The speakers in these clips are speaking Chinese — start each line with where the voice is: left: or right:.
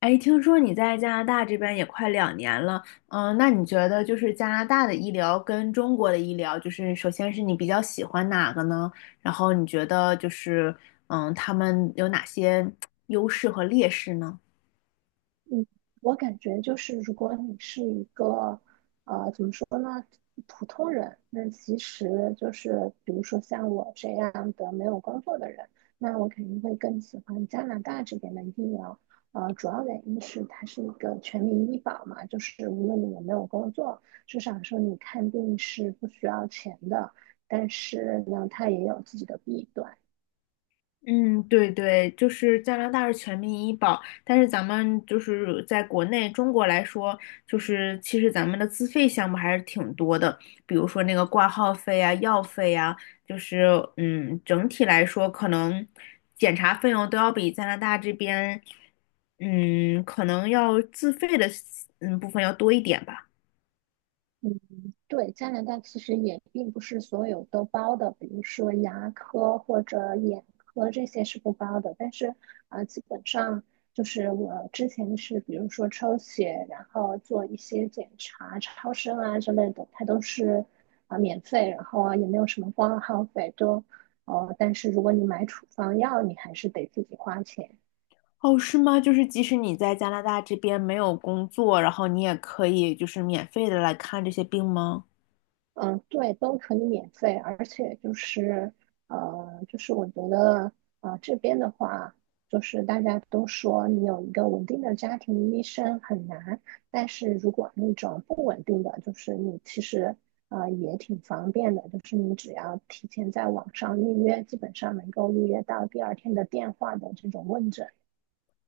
left: 哎，听说你在加拿大这边也快2年了，那你觉得就是加拿大的医疗跟中国的医疗，就是首先是你比较喜欢哪个呢？然后你觉得就是，他们有哪些 优势和劣势呢？
right: 嗯，我感觉就是，如果你是一个，怎么说呢，普通人，那其实就是，比如说像我这样的没有工作的人，那我肯定会更喜欢加拿大这边的医疗。主要原因是它是一个全民医保嘛，就是无论你有没有工作，至少说你看病是不需要钱的。但是呢，它也有自己的弊端。
left: 嗯，对对，就是加拿大是全民医保，但是咱们就是在国内中国来说，就是其实咱们的自费项目还是挺多的，比如说那个挂号费啊、药费啊，就是整体来说可能检查费用都要比加拿大这边，可能要自费的部分要多一点吧。
right: 对，加拿大其实也并不是所有都包的，比如说牙科或者眼科这些是不包的，但是基本上就是我之前是比如说抽血，然后做一些检查、超声啊之类的，它都是免费，然后啊也没有什么挂号费，都但是如果你买处方药，你还是得自己花钱。
left: 哦，是吗？就是即使你在加拿大这边没有工作，然后你也可以就是免费的来看这些病吗？
right: 嗯，对，都可以免费，而且就是，就是我觉得，这边的话，就是大家都说你有一个稳定的家庭医生很难，但是如果那种不稳定的，就是你其实，也挺方便的，就是你只要提前在网上预约，基本上能够预约到第二天的电话的这种问诊。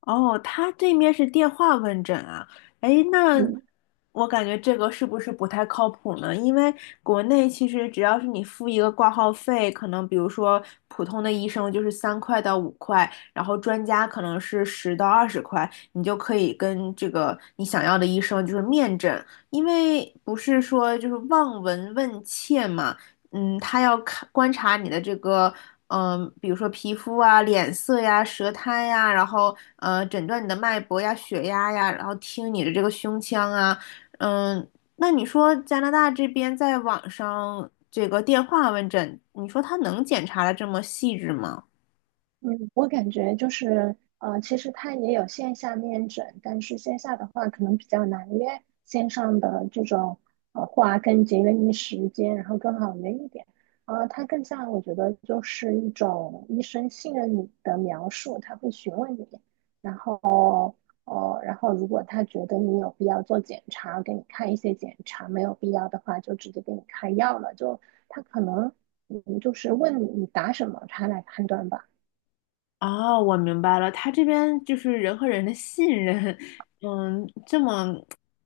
left: 哦，他这面是电话问诊啊。哎，那
right: 嗯。
left: 我感觉这个是不是不太靠谱呢？因为国内其实只要是你付一个挂号费，可能比如说普通的医生就是3块到5块，然后专家可能是10到20块，你就可以跟这个你想要的医生就是面诊，因为不是说就是望闻问切嘛，他要看观察你的这个。比如说皮肤啊、脸色呀、舌苔呀，然后诊断你的脉搏呀、血压呀，然后听你的这个胸腔啊，嗯，那你说加拿大这边在网上这个电话问诊，你说他能检查的这么细致吗？
right: 嗯，我感觉就是，其实它也有线下面诊，但是线下的话可能比较难约，线上的这种话更节约你时间，然后更好约一点。它更像我觉得就是一种医生信任你的描述，他会询问你，然后哦，然后如果他觉得你有必要做检查，给你看一些检查，没有必要的话就直接给你开药了，就他可能嗯就是问你答什么，他来判断吧。
left: 啊，我明白了，他这边就是人和人的信任，这么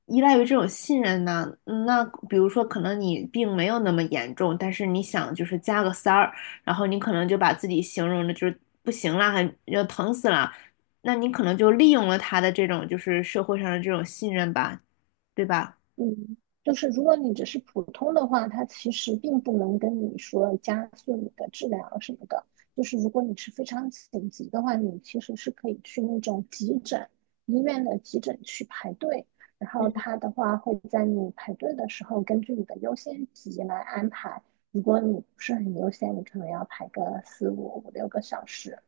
left: 依赖于这种信任呢？嗯那比如说，可能你病没有那么严重，但是你想就是加个塞儿，然后你可能就把自己形容的就是不行了，还要疼死了，那你可能就利用了他的这种就是社会上的这种信任吧，对吧？
right: 嗯，就是如果你只是普通的话，它其实并不能跟你说加速你的治疗什么的。就是如果你是非常紧急的话，你其实是可以去那种急诊医院的急诊去排队，然后他的话会在你排队的时候根据你的优先级来安排。如果你不是很优先，你可能要排个四五个小时。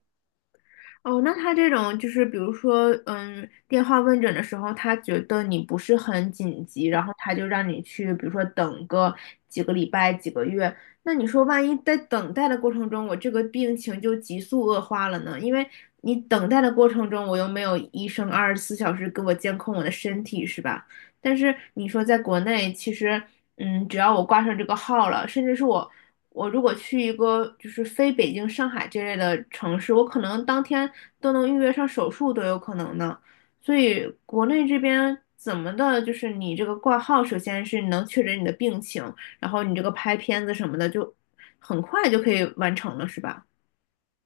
left: 哦，那他这种就是，比如说，电话问诊的时候，他觉得你不是很紧急，然后他就让你去，比如说等个几个礼拜、几个月。那你说，万一在等待的过程中，我这个病情就急速恶化了呢？因为你等待的过程中，我又没有医生24小时给我监控我的身体，是吧？但是你说在国内，其实只要我挂上这个号了，甚至是我如果去一个就是非北京、上海这类的城市，我可能当天都能预约上手术都有可能呢。所以国内这边怎么的，就是你这个挂号，首先是能确诊你的病情，然后你这个拍片子什么的就很快就可以完成了，是吧？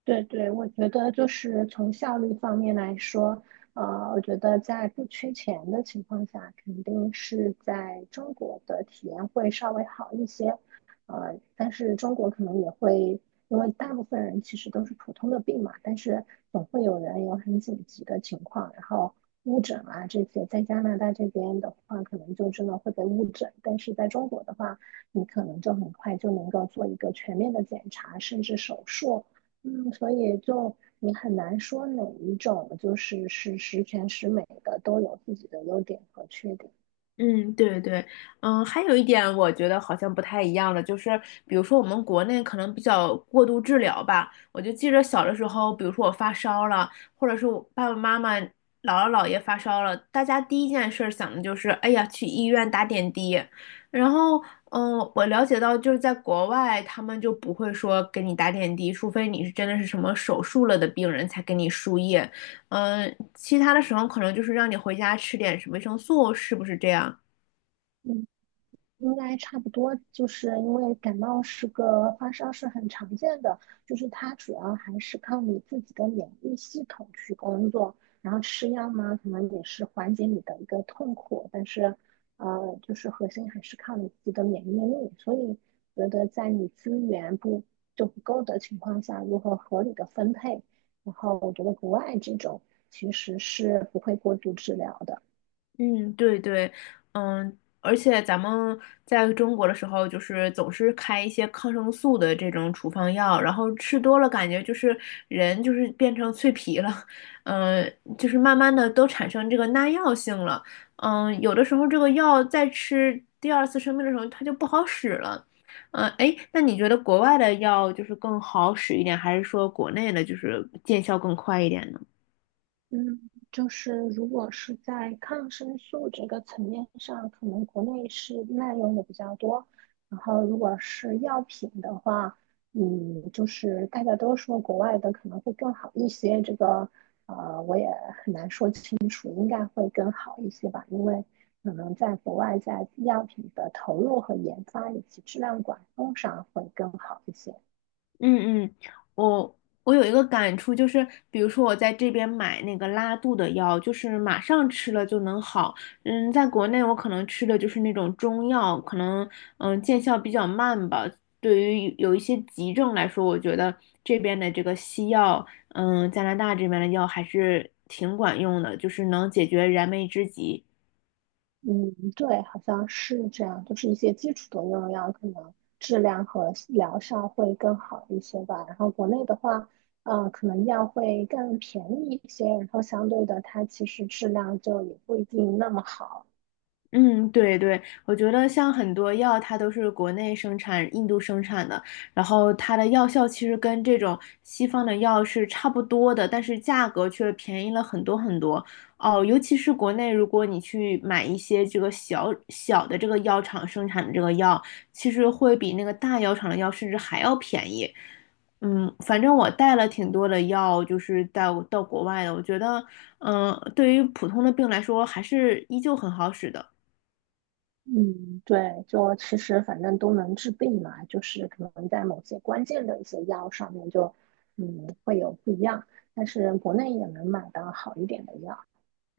right: 对对，我觉得就是从效率方面来说，我觉得在不缺钱的情况下，肯定是在中国的体验会稍微好一些，但是中国可能也会，因为大部分人其实都是普通的病嘛，但是总会有人有很紧急的情况，然后误诊啊这些，在加拿大这边的话，可能就真的会被误诊，但是在中国的话，你可能就很快就能够做一个全面的检查，甚至手术。嗯，所以就你很难说哪一种就是是十全十美的，都有自己的优点和缺点。
left: 嗯，对对，还有一点我觉得好像不太一样了，就是比如说我们国内可能比较过度治疗吧，我就记着小的时候，比如说我发烧了，或者是我爸爸妈妈、姥姥姥爷发烧了，大家第一件事儿想的就是，哎呀，去医院打点滴。然后，我了解到就是在国外，他们就不会说给你打点滴，除非你是真的是什么手术了的病人才给你输液，其他的时候可能就是让你回家吃点什么维生素，是不是这样？
right: 嗯应该差不多，就是因为感冒是个发烧是很常见的，就是它主要还是靠你自己的免疫系统去工作，然后吃药嘛，可能也是缓解你的一个痛苦，但是就是核心还是靠你自己的免疫力，所以觉得在你资源不不够的情况下，如何合理的分配，然后我觉得国外这种其实是不会过度治疗的。
left: 嗯，对对，嗯，而且咱们在中国的时候，就是总是开一些抗生素的这种处方药，然后吃多了，感觉就是人就是变成脆皮了，嗯，就是慢慢的都产生这个耐药性了，有的时候这个药再吃第二次生病的时候，它就不好使了，哎，那你觉得国外的药就是更好使一点，还是说国内的就是见效更快一点呢？
right: 嗯，就是如果是在抗生素这个层面上，可能国内是滥用的比较多。然后如果是药品的话，嗯，就是大家都说国外的可能会更好一些，这个我也很难说清楚，应该会更好一些吧，因为可能在国外在药品的投入和研发以及质量管控上会更好一些。
left: 嗯嗯，我我有一个感触，就是比如说我在这边买那个拉肚的药，就是马上吃了就能好。在国内我可能吃的就是那种中药，可能见效比较慢吧。对于有一些急症来说，我觉得这边的这个西药，加拿大这边的药还是挺管用的，就是能解决燃眉之急。
right: 嗯，对，好像是这样，就是一些基础的用药可能质量和疗效会更好一些吧。然后国内的话，可能药会更便宜一些，然后相对的它其实质量就也不一定那么好。
left: 嗯，对对，我觉得像很多药，它都是国内生产、印度生产的，然后它的药效其实跟这种西方的药是差不多的，但是价格却便宜了很多很多。哦，尤其是国内，如果你去买一些这个小小的这个药厂生产的这个药，其实会比那个大药厂的药甚至还要便宜。反正我带了挺多的药，就是到国外的，我觉得，对于普通的病来说，还是依旧很好使的。
right: 嗯，对，就其实反正都能治病嘛，就是可能在某些关键的一些药上面就，嗯，会有不一样，但是国内也能买到好一点的药。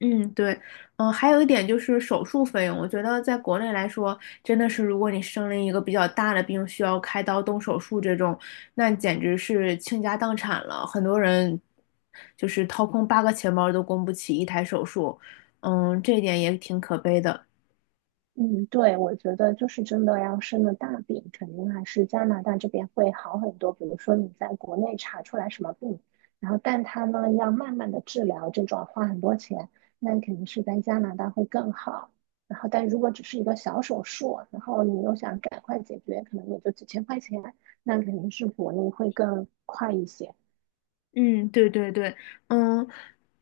left: 嗯，对，还有一点就是手术费用，我觉得在国内来说，真的是如果你生了一个比较大的病，需要开刀动手术这种，那简直是倾家荡产了。很多人就是掏空八个钱包都供不起一台手术，这一点也挺可悲的。
right: 嗯，对，我觉得就是真的要生了大病，肯定还是加拿大这边会好很多。比如说你在国内查出来什么病，然后但他呢要慢慢的治疗，这种花很多钱，那肯定是在加拿大会更好。然后但如果只是一个小手术，然后你又想赶快解决，可能也就几千块钱，那肯定是国内会更快一些。
left: 嗯，对对对，嗯，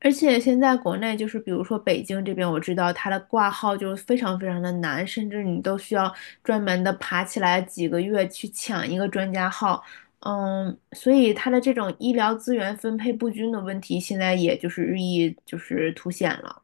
left: 而且现在国内就是，比如说北京这边，我知道它的挂号就是非常非常的难，甚至你都需要专门的爬起来几个月去抢一个专家号，所以它的这种医疗资源分配不均的问题，现在也就是日益就是凸显了。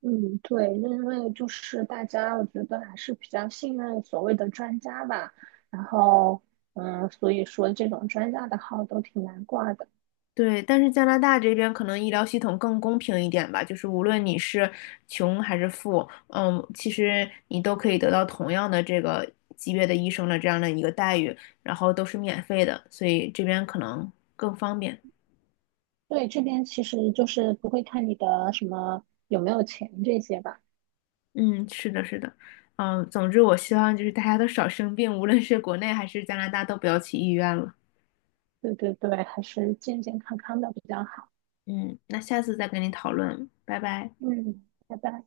right: 嗯，对，因为就是大家，我觉得还是比较信任所谓的专家吧。然后，嗯，所以说这种专家的号都挺难挂的。
left: 对，但是加拿大这边可能医疗系统更公平一点吧，就是无论你是穷还是富，其实你都可以得到同样的这个级别的医生的这样的一个待遇，然后都是免费的，所以这边可能更方便。
right: 对，这边其实就是不会看你的什么有没有钱这些吧。
left: 嗯，是的，是的，总之我希望就是大家都少生病，无论是国内还是加拿大都不要去医院了。
right: 对对对，还是健健康康的比较好。
left: 嗯，那下次再跟你讨论，拜拜。
right: 嗯，拜拜。